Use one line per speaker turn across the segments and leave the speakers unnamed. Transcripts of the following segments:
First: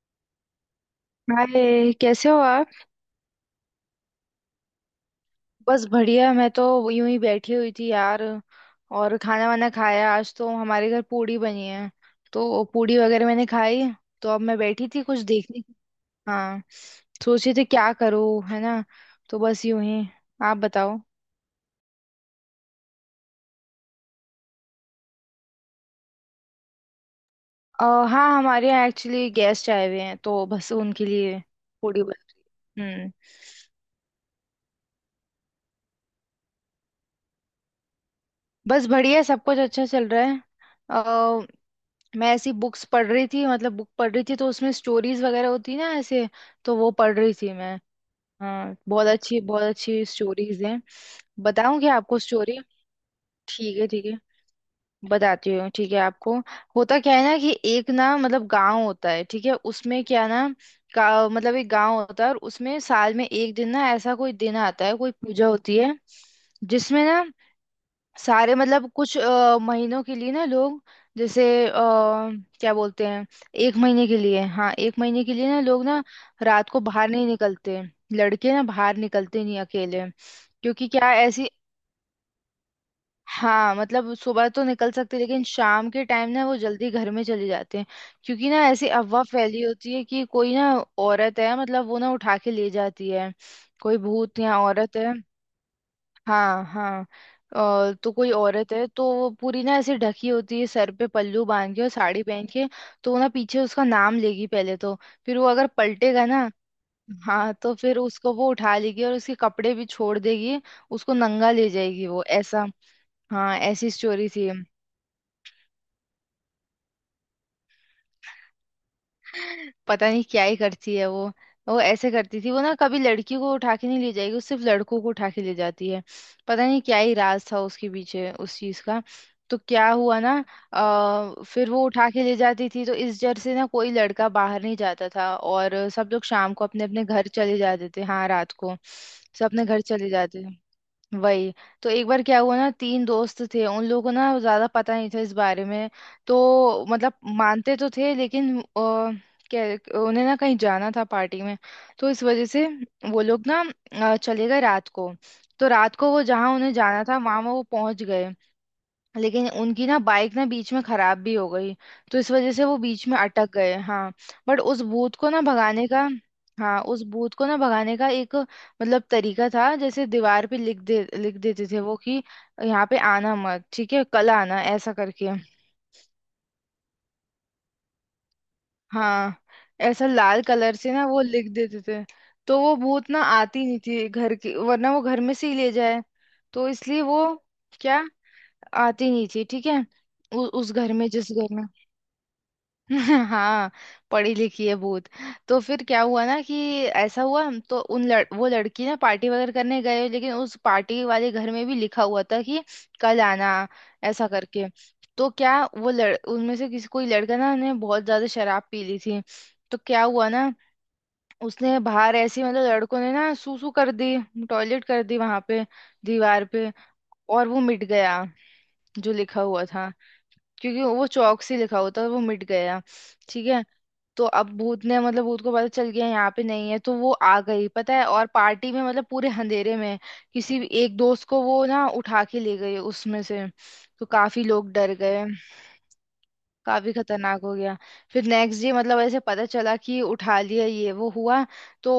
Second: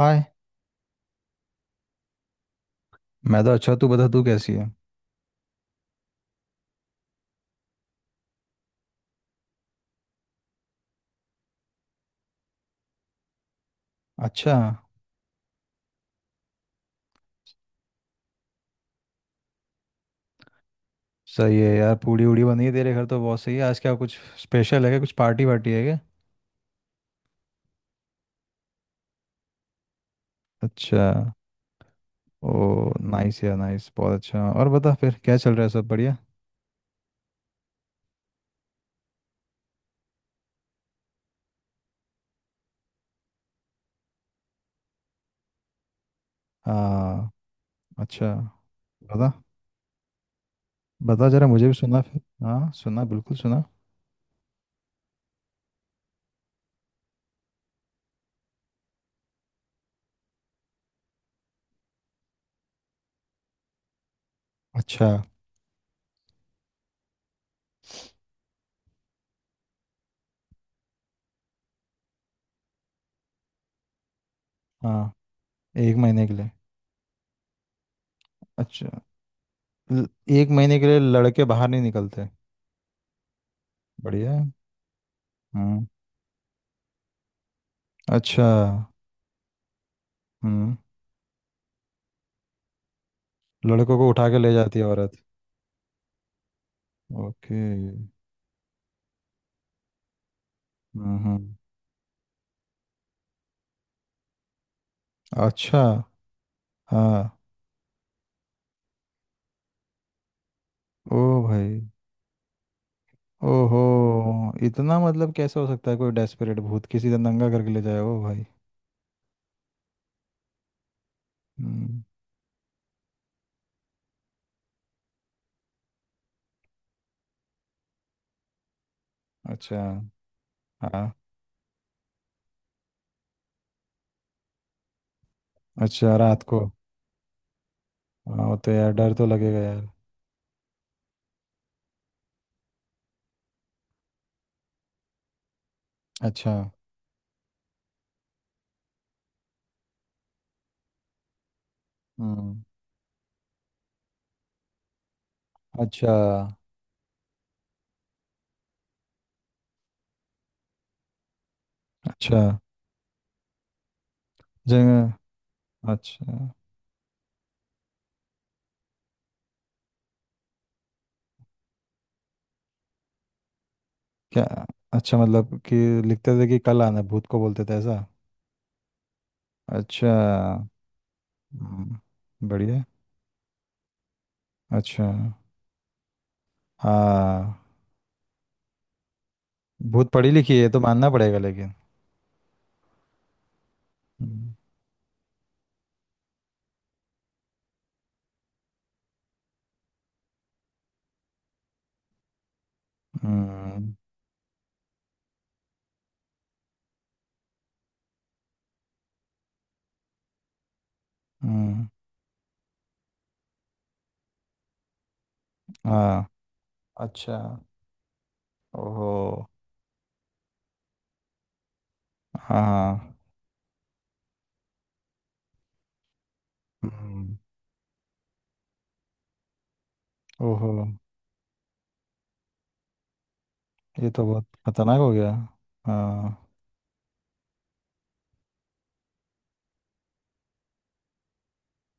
हाय।
Hi कैसे हो आप।
मैं तो अच्छा, तू बता तू कैसी है?
बस बढ़िया मैं तो यूं ही बैठी हुई थी यार। और खाना वाना खाया आज तो हमारे घर पूड़ी बनी है। तो पूड़ी वगैरह मैंने खाई। तो अब
अच्छा,
मैं बैठी थी कुछ देखने की। हाँ। सोच रही थी क्या करूँ है ना। तो बस यूं ही। आप बताओ।
सही है यार। पूड़ी उड़ी बनी है तेरे घर तो बहुत सही है। आज क्या कुछ स्पेशल है? क्या कुछ पार्टी वार्टी है क्या?
अ, हाँ हमारे यहाँ एक्चुअली गेस्ट आए हुए हैं तो बस
अच्छा।
उनके लिए पूड़ी बन
ओ
रही है। हम्म।
नाइस यार नाइस, बहुत अच्छा। और बता फिर क्या चल रहा है, सब बढ़िया?
बस बढ़िया सब कुछ अच्छा चल रहा है। मैं ऐसी बुक्स पढ़ रही थी मतलब बुक पढ़ रही थी तो उसमें स्टोरीज वगैरह होती ना ऐसे। तो वो पढ़
हाँ।
रही थी मैं।
अच्छा।
हाँ
बता
बहुत अच्छी स्टोरीज हैं।
बता जरा मुझे भी
बताऊं क्या
सुना
आपको
फिर।
स्टोरी।
हाँ सुना, बिल्कुल सुना।
ठीक है ठीक है। बताती हूँ ठीक है आपको। होता क्या है ना कि एक ना मतलब गांव होता है ठीक है उसमें क्या ना का मतलब एक गांव होता है और उसमें साल में एक दिन ना ऐसा कोई दिन आता है
अच्छा।
कोई पूजा होती है। जिसमें ना सारे मतलब कुछ महीनों के लिए ना लोग। जैसे अ, क्या बोलते हैं। एक महीने के लिए हाँ एक
हाँ,
महीने के लिए ना लोग
एक
ना
महीने के लिए।
रात को बाहर नहीं निकलते। लड़के ना
अच्छा।
बाहर निकलते नहीं
ल-
अकेले
एक महीने के
क्योंकि
लिए
क्या है,
लड़के
ऐसी।
बाहर नहीं निकलते?
हाँ मतलब
बढ़िया
सुबह
है।
तो निकल सकते लेकिन
हम्म।
शाम के टाइम ना वो जल्दी घर में चले जाते हैं।
अच्छा।
क्योंकि ना ऐसी अफवाह फैली होती है कि कोई ना
हम्म।
औरत है मतलब वो ना उठा के ले जाती है।
लड़कों
कोई
को उठा के
भूत
ले
या
जाती है
औरत है।
औरत?
हाँ हाँ।
ओके।
तो कोई औरत है तो वो पूरी ना ऐसी ढकी होती है सर पे
हम्म,
पल्लू
हम्म।
बांध के और साड़ी पहन के। तो वो ना पीछे उसका नाम लेगी पहले तो। फिर वो अगर
अच्छा।
पलटेगा ना।
हाँ।
हाँ तो फिर उसको वो उठा लेगी और उसके कपड़े भी छोड़ देगी। उसको
ओ
नंगा ले
भाई।
जाएगी वो ऐसा। हाँ
ओहो,
ऐसी स्टोरी थी।
इतना मतलब कैसे हो सकता है? कोई डेस्परेट भूत किसी से नंगा करके ले जाए? ओ भाई।
पता नहीं क्या ही करती है वो। वो
हम्म।
ऐसे करती थी वो ना कभी लड़की को उठा के नहीं ले जाएगी वो सिर्फ लड़कों को उठा के ले जाती है। पता नहीं क्या ही राज था उसके पीछे उस चीज का। तो
अच्छा।
क्या हुआ ना।
हाँ।
फिर वो उठा के ले जाती थी तो इस डर से ना कोई लड़का बाहर नहीं जाता था और सब
अच्छा,
लोग
रात
शाम को
को।
अपने अपने घर चले जाते थे हाँ
हाँ
रात
वो तो
को
यार डर तो
सब
लगेगा
अपने घर
यार।
चले जाते थे। वही। तो एक बार क्या हुआ ना तीन दोस्त थे उन लोगों को ना ज्यादा पता नहीं था इस बारे में।
अच्छा।
तो मतलब मानते तो थे लेकिन क्या उन्हें ना कहीं जाना था पार्टी में। तो इस वजह
हम्म।
से वो लोग ना चले गए रात को। तो रात को
अच्छा।
वो जहाँ उन्हें जाना था वहां वो पहुंच गए। लेकिन उनकी ना बाइक ना बीच में खराब भी हो गई। तो इस
अच्छा।
वजह से वो बीच में अटक गए हाँ। बट उस भूत को
जगह।
ना भगाने का।
अच्छा।
हाँ उस भूत को ना भगाने का एक मतलब तरीका था जैसे दीवार पे लिख देते थे वो कि यहाँ पे आना मत ठीक है कल
क्या?
आना ऐसा
अच्छा
करके।
मतलब कि लिखते थे कि कल आना, भूत को बोलते थे ऐसा?
हाँ ऐसा
अच्छा।
लाल कलर से ना वो लिख देते
हम्म।
थे। तो वो
बढ़िया।
भूत ना आती नहीं थी घर की वरना वो
अच्छा।
घर में से ही ले जाए। तो इसलिए वो
हाँ।
क्या आती नहीं थी ठीक है।
भूत पढ़ी लिखी है, ये
उस
तो
घर में
मानना
जिस
पड़ेगा
घर में
लेकिन।
हाँ पढ़ी
हम्म।
लिखी है भूत। तो फिर क्या हुआ ना कि ऐसा हुआ हम तो उन लड़, वो लड़की ना पार्टी वगैरह करने गए लेकिन उस पार्टी वाले घर में भी लिखा हुआ था कि कल आना
हम्म।
ऐसा करके। तो क्या वो लड़ उनमें से किसी कोई लड़का ना ने बहुत ज्यादा शराब पी ली थी। तो क्या हुआ ना उसने
हम्म।
बाहर ऐसे मतलब लड़कों ने ना सूसू कर दी टॉयलेट कर दी वहां पे
हाँ।
दीवार पे
अच्छा।
और वो मिट गया
ओहो।
जो लिखा हुआ था क्योंकि वो चौक से लिखा हुआ था वो मिट गया।
हाँ।
ठीक है। तो अब भूत ने मतलब भूत को पता चल गया यहाँ पे नहीं है तो वो
हम्म।
आ गई पता है और पार्टी में मतलब पूरे अंधेरे में किसी
ओहो।
एक दोस्त को वो ना उठा के ले गई उसमें से। तो
ये तो
काफी
बहुत
लोग डर
खतरनाक हो
गए।
गया। हाँ।
काफी खतरनाक हो गया। फिर नेक्स्ट डे मतलब ऐसे पता चला कि उठा लिया ये वो हुआ। तो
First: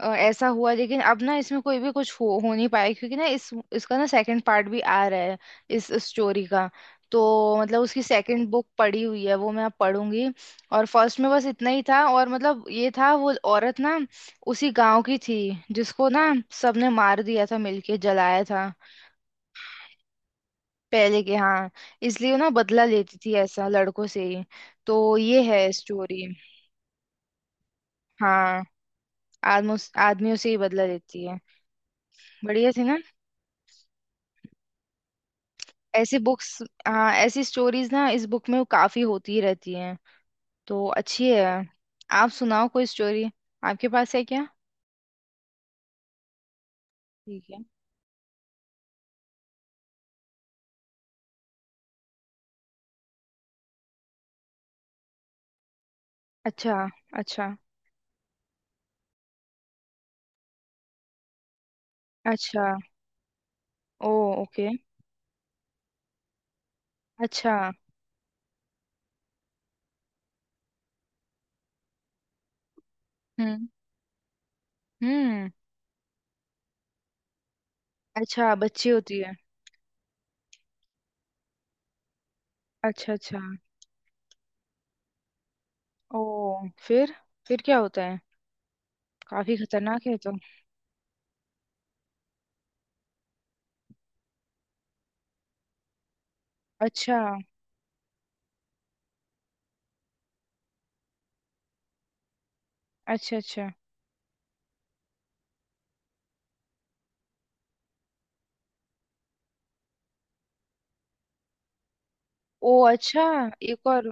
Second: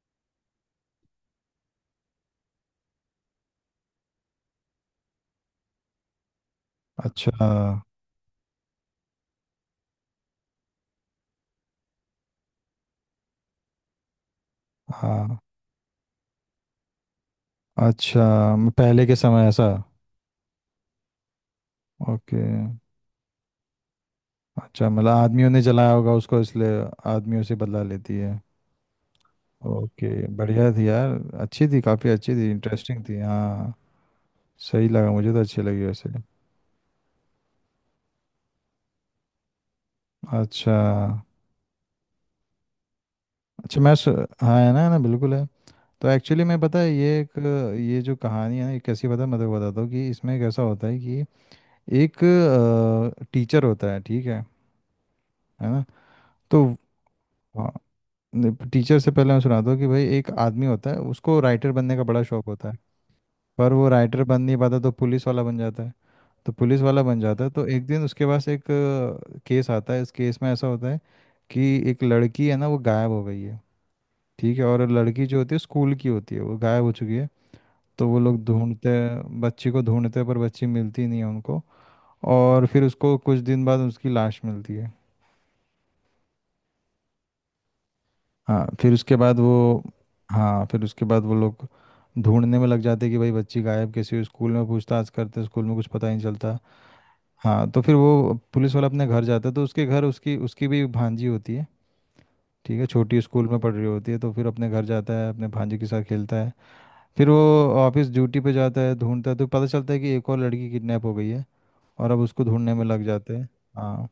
ऐसा हुआ लेकिन अब ना इसमें कोई भी कुछ हो नहीं पाया क्योंकि ना इस इसका ना सेकंड पार्ट भी आ रहा है इस स्टोरी का। तो
अच्छा।
मतलब उसकी सेकंड बुक पड़ी हुई है वो मैं अब पढ़ूंगी। और फर्स्ट में बस इतना ही था और मतलब ये था वो औरत ना उसी गांव की थी
हाँ।
जिसको ना सबने मार दिया था मिलके जलाया
अच्छा,
था।
पहले के समय ऐसा?
पहले के हाँ। इसलिए वो
ओके।
ना बदला लेती थी ऐसा लड़कों से ही।
अच्छा मतलब
तो ये
आदमियों ने
है
जलाया होगा
स्टोरी।
उसको इसलिए? आदमियों से बदला लेती है।
हाँ आदमों
ओके।
आदमियों से ही
बढ़िया
बदला
थी यार।
लेती है।
अच्छी थी, काफ़ी अच्छी थी,
बढ़िया थी ना।
इंटरेस्टिंग थी। हाँ। सही लगा मुझे, तो अच्छी लगी वैसे।
ऐसी बुक्स हाँ ऐसी स्टोरीज ना इस बुक में काफी होती ही रहती हैं।
अच्छा।
तो अच्छी है। आप सुनाओ कोई स्टोरी
अच्छा
आपके
मैं सु...
पास है क्या।
हाँ है ना, है ना, बिल्कुल है। तो एक्चुअली मैं पता है ये एक
ठीक है।
ये जो कहानी है ना, ये कैसी पता है, मैं तो बताता हूँ कि इसमें कैसा होता है कि एक टीचर होता है, ठीक है? है ना? तो
अच्छा। अच्छा।
टीचर से पहले मैं सुनाता हूँ कि भाई एक आदमी होता है, उसको राइटर बनने का बड़ा शौक होता
अच्छा।
है। पर वो
ओ।
राइटर बन नहीं
ओके।
पाता तो पुलिस वाला बन जाता है।
अच्छा।
तो एक दिन उसके पास एक केस आता है। इस केस में ऐसा होता है कि एक लड़की है ना, वो गायब हो गई है।
हम्म
ठीक है, और लड़की जो
हम्म।
होती है स्कूल की होती है, वो गायब हो चुकी है। तो वो लोग
अच्छा
ढूंढते
बच्ची होती है।
हैं बच्ची को ढूंढते हैं पर बच्ची मिलती नहीं है उनको। और फिर
अच्छा
उसको कुछ
अच्छा।
दिन बाद उसकी लाश मिलती है।
ओ। फिर फिर क्या होता है।
हाँ फिर उसके बाद
काफी
वो
खतरनाक है तो।
हाँ फिर उसके बाद वो लोग ढूंढने में लग जाते हैं कि भाई बच्ची गायब कैसी हुई। स्कूल में पूछताछ करते हैं, स्कूल में कुछ पता ही नहीं चलता।
अच्छा।
हाँ तो फिर वो पुलिस वाला अपने घर जाता है तो उसके घर उसकी उसकी भी भांजी होती है। ठीक है, छोटी
अच्छा।
स्कूल में
अच्छा।
पढ़ रही होती है। तो फिर अपने घर जाता है, अपने भांजी के साथ खेलता है। फिर वो ऑफिस ड्यूटी पे जाता है, ढूंढता है तो पता चलता है कि एक और लड़की किडनैप हो गई है। और अब उसको
ओ
ढूंढने में लग
अच्छा।
जाते हैं।
एक
हाँ
और।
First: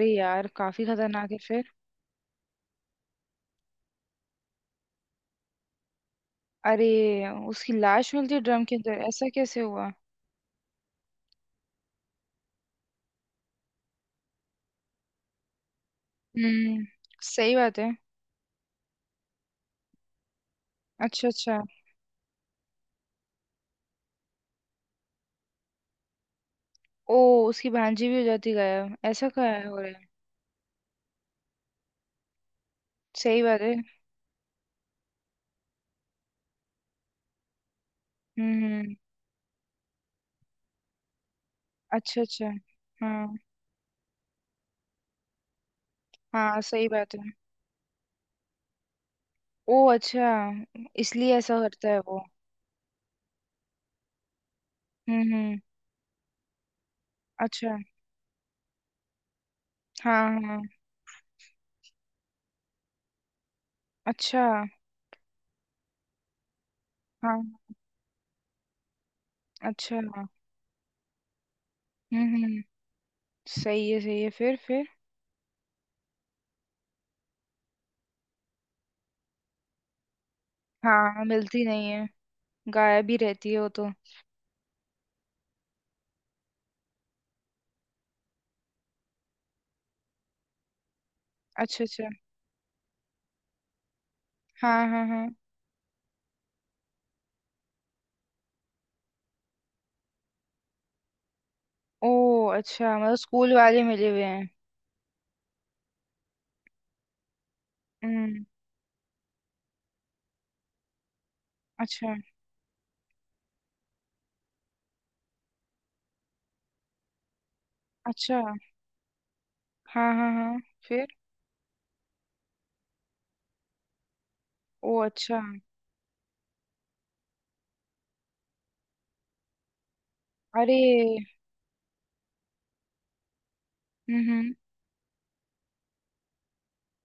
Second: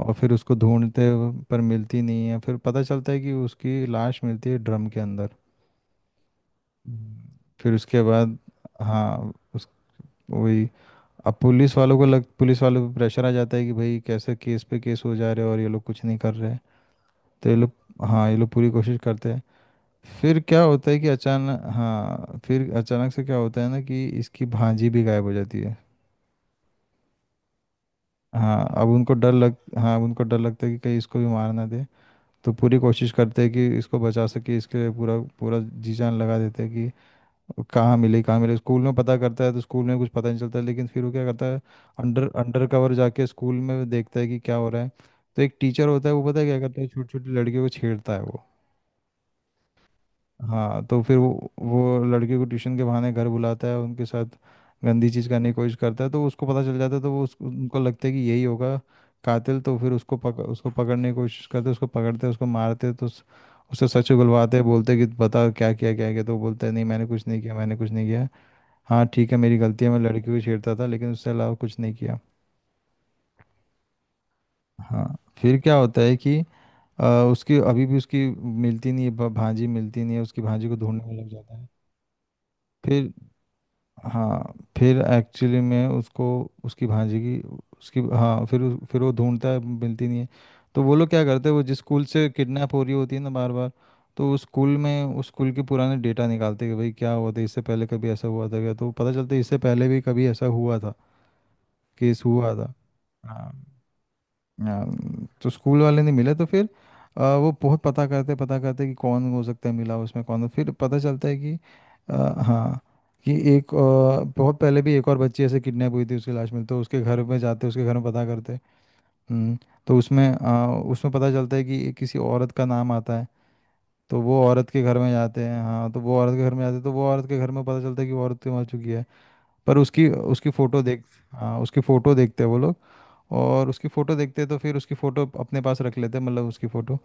और फिर
यार
उसको
काफी
ढूंढते
खतरनाक है
पर
फिर।
मिलती नहीं है। फिर पता चलता है कि उसकी लाश मिलती है ड्रम के अंदर।
अरे।
हम्म।
उसकी
फिर उसके
लाश मिलती
बाद,
है ड्रम के अंदर ऐसा
हाँ
कैसे
उस,
हुआ।
वही, अब पुलिस वालों को लग पुलिस वालों पे प्रेशर आ जाता है कि भाई कैसे केस पे केस हो जा रहे हैं और ये लोग कुछ नहीं कर रहे हैं।
हम्म।
तो
सही
ये लोग,
बात है।
हाँ ये लोग पूरी कोशिश करते हैं। फिर क्या होता है कि
अच्छा। अच्छा।
अचानक हाँ फिर अचानक से क्या होता है ना कि इसकी भांजी भी गायब हो जाती है।
ओ। उसकी भांजी भी हो जाती
हाँ अब
गायब
उनको
ऐसा
डर
क्या
लग
है हो रहा
हाँ अब
है।
उनको डर लगता है कि कहीं इसको भी मार ना दे। तो पूरी कोशिश करते
सही
हैं
बात
कि
है।
इसको बचा सके, इसके लिए पूरा पूरा जी जान लगा देते हैं कि कहाँ मिले कहाँ मिले। स्कूल में
हम्म।
पता करता है तो स्कूल में कुछ पता नहीं चलता है। लेकिन फिर वो क्या करता है,
अच्छा।
अंडर
अच्छा।
अंडर कवर
हाँ
जाके स्कूल में देखता है कि क्या हो रहा है। तो एक टीचर होता है, वो पता है क्या
हाँ
करता है,
सही
छोटी
बात
छोटी
है।
लड़कियों को छेड़ता है वो।
ओ अच्छा।
हाँ तो फिर वो
इसलिए ऐसा करता है
वो
वो।
लड़के को ट्यूशन के बहाने घर बुलाता है, उनके साथ गंदी चीज़ करने की
हम्म।
कोशिश करता है। तो उसको पता चल जाता है तो वो उसको
अच्छा।
उनको लगता है कि यही होगा कातिल। तो फिर उसको
हाँ हाँ।
उसको पकड़ने की कोशिश करते हैं, उसको पकड़ते हैं, उसको मारते हैं तो उससे सच
अच्छा।
उगलवाते हैं, बोलते हैं कि बता क्या किया क्या किया। तो वो बोलता है नहीं मैंने कुछ नहीं
हाँ।
किया, मैंने कुछ नहीं किया। हाँ ठीक है, मेरी गलती है,
अच्छा।
मैं लड़की को छेड़ता था लेकिन उससे अलावा कुछ नहीं किया।
हम्म। सही है फिर फिर।
हाँ फिर क्या होता है कि अ, उसकी अभी भी उसकी मिलती नहीं है, भांजी मिलती नहीं है, उसकी भांजी को ढूंढने में
हाँ
लग जाता
मिलती
है।
नहीं है। गायब
फिर
ही रहती है वो तो।
हाँ फिर एक्चुअली में उसको, उसकी भांजी की उसकी हाँ फिर फिर वो ढूंढता है मिलती नहीं है। तो वो लोग क्या करते हैं, वो जिस
अच्छा अच्छा।
स्कूल से किडनैप हो रही होती है ना बार बार, तो उस स्कूल
हाँ
में
हाँ हाँ।
उस स्कूल के पुराने डेटा निकालते हैं कि भाई क्या हुआ था, इससे पहले कभी ऐसा हुआ था क्या। तो पता चलता है इससे पहले भी कभी ऐसा हुआ था,
ओ
केस हुआ था।
अच्छा मतलब
हाँ,
स्कूल वाले मिले हुए हैं।
आ, तो स्कूल वाले नहीं मिले तो फिर वो बहुत
हम्म।
पता करते कि कौन हो सकता है, मिला उसमें कौन हो। फिर पता चलता है कि,
अच्छा।
आ, हाँ कि एक, बहुत पहले भी एक और बच्ची ऐसे किडनैप हुई थी, उसकी लाश मिलती तो उसके घर में जाते, उसके घर में पता
अच्छा।
करते। हम्म तो
हाँ
उसमें
हाँ हाँ। फिर।
उसमें पता चलता है कि किसी औरत का नाम आता है। तो वो औरत के
ओ
घर में
अच्छा।
जाते हैं, हाँ तो वो औरत के घर में जाते हैं तो वो औरत के घर में पता चलता है कि वो औरत तो मर चुकी है। पर उसकी उसकी
अरे।
फोटो देख, हाँ उसकी फोटो देखते हैं वो लोग। और उसकी फोटो देखते हैं
हम्म।
तो फिर उसकी फोटो अपने पास रख लेते हैं, मतलब उसकी फोटो।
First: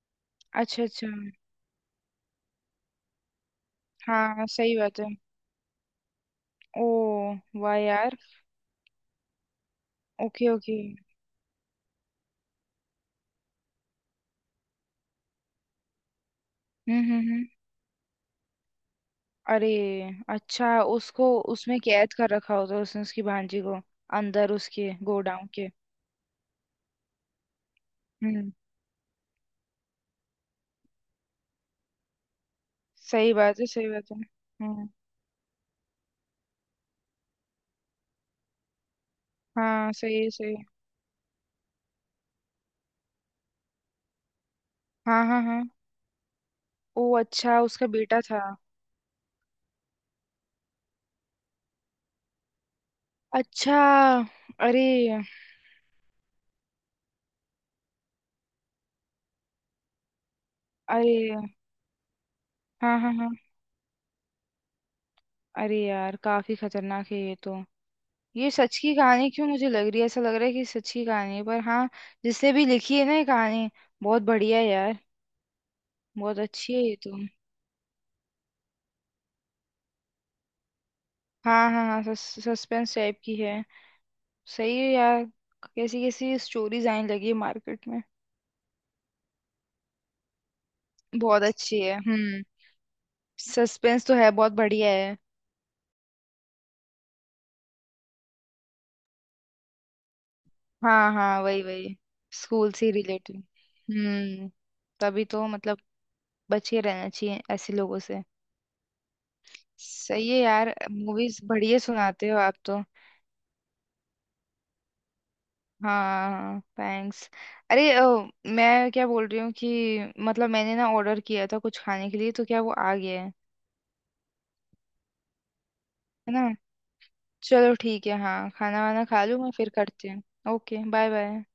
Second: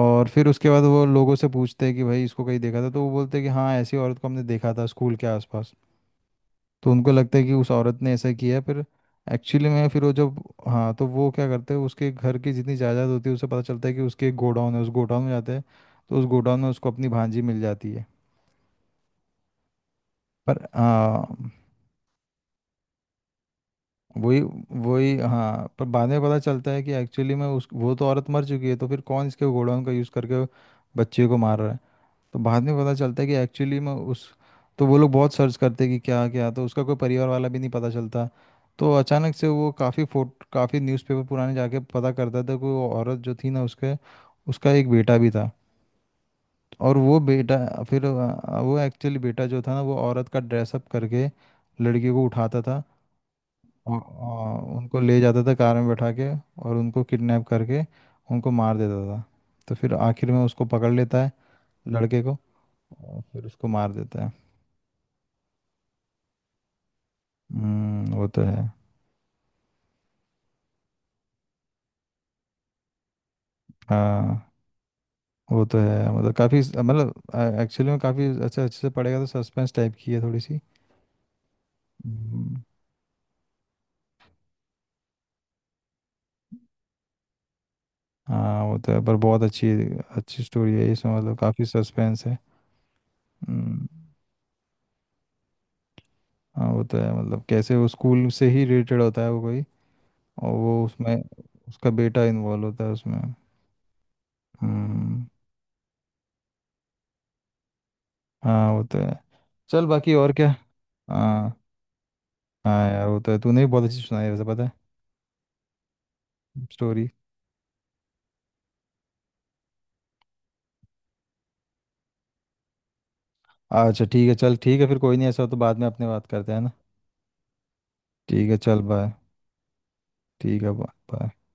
और फिर उसके
अच्छा
बाद वो
अच्छा।
लोगों से पूछते हैं कि भाई इसको कहीं देखा था। तो वो बोलते हैं कि हाँ ऐसी औरत को हमने
हाँ
देखा
सही
था
बात है।
स्कूल के आसपास।
ओ।
तो उनको लगता है कि उस
वाह
औरत ने
यार।
ऐसा किया। फिर एक्चुअली में फिर वो जब
ओके ओके।
हाँ तो वो क्या करते हैं उसके घर की जितनी जायदाद होती है, उसे पता चलता है कि उसके एक गोडाउन है। उस गोडाउन में जाते हैं तो उस गोडाउन में उसको अपनी भांजी
हम्म।
मिल जाती है।
अरे।
पर
अच्छा। उसको
हाँ
उसमें कैद कर रखा होता है उसने उसकी भांजी को
वही
अंदर उसके
वही,
गोडाउन
हाँ
के।
पर बाद में पता चलता है कि एक्चुअली में उस वो तो औरत मर
हम्म।
चुकी है। तो फिर कौन इसके घोड़ों का यूज़ करके बच्चे को मार रहा है? तो बाद में पता चलता है कि
सही बात है
एक्चुअली
सही
में
बात है।
उस तो
हम्म।
वो लोग बहुत सर्च करते हैं कि क्या क्या। तो उसका कोई परिवार वाला भी नहीं पता चलता। तो अचानक से वो
हाँ
काफ़ी
सही है,
फोट
सही है।
काफ़ी न्यूज़पेपर पुराने जाके पता करता था कि वो औरत जो थी ना उसके, उसका एक बेटा
हाँ
भी
हाँ
था।
हाँ।
और
ओ
वो बेटा,
अच्छा उसका
फिर
बेटा था।
वो एक्चुअली बेटा जो था ना वो औरत का ड्रेसअप करके लड़की को उठाता था।
अच्छा।
हाँ, हाँ,
अरे।
उनको ले जाता था कार में बैठा के और उनको किडनैप करके उनको मार देता था। तो फिर आखिर में उसको पकड़ लेता है,
अरे।
लड़के को,
हाँ हाँ
और
हाँ।
फिर उसको मार देता है।
अरे यार काफी खतरनाक है ये तो।
वो तो
ये
है।
सच की कहानी क्यों मुझे लग रही है ऐसा लग रहा है कि सच की कहानी है पर हाँ जिसने भी लिखी है ना ये कहानी बहुत
हाँ
बढ़िया है यार।
वो तो है, मतलब
बहुत
काफ़ी,
अच्छी है ये
मतलब
तो।
एक्चुअली में काफ़ी अच्छा अच्छे से पड़ेगा तो सस्पेंस टाइप की है थोड़ी सी।
हाँ हाँ हाँ
हम्म।
सस्पेंस टाइप की है। सही है यार कैसी कैसी स्टोरीज आने लगी है मार्केट में।
हाँ वो तो है, पर बहुत अच्छी अच्छी स्टोरी है इसमें, मतलब
बहुत
काफ़ी
अच्छी है
सस्पेंस है।
हम्म।
हम्म।
सस्पेंस तो है बहुत बढ़िया है।
हाँ वो तो है, मतलब कैसे वो स्कूल से ही रिलेटेड होता है वो कोई। और वो
हाँ
उसमें,
हाँ वही
उसका
वही।
बेटा इन्वॉल्व
स्कूल
होता
से
है उसमें।
रिलेटेड। हम्म। तभी
हम्म।
तो मतलब बचे रहना चाहिए ऐसे लोगों से।
हाँ वो तो है। चल बाकी
सही
और
है
क्या।
यार मूवीज
हाँ,
बढ़िया सुनाते हो आप तो।
हाँ यार वो तो है, तूने भी बहुत अच्छी सुनाई है वैसे पता है,
हाँ
स्टोरी।
थैंक्स। अरे मैं क्या बोल रही हूँ कि मतलब मैंने ना ऑर्डर किया था कुछ खाने के लिए तो क्या वो आ गया है।
अच्छा ठीक है, चल ठीक है फिर कोई नहीं, ऐसा हो तो बाद में अपने बात
है ना।
करते हैं ना।
चलो ठीक है
ठीक
हाँ
है चल
खाना वाना
बाय।
खा लूँ मैं फिर करती हूँ
ठीक है
ओके बाय
बाय।
बाय।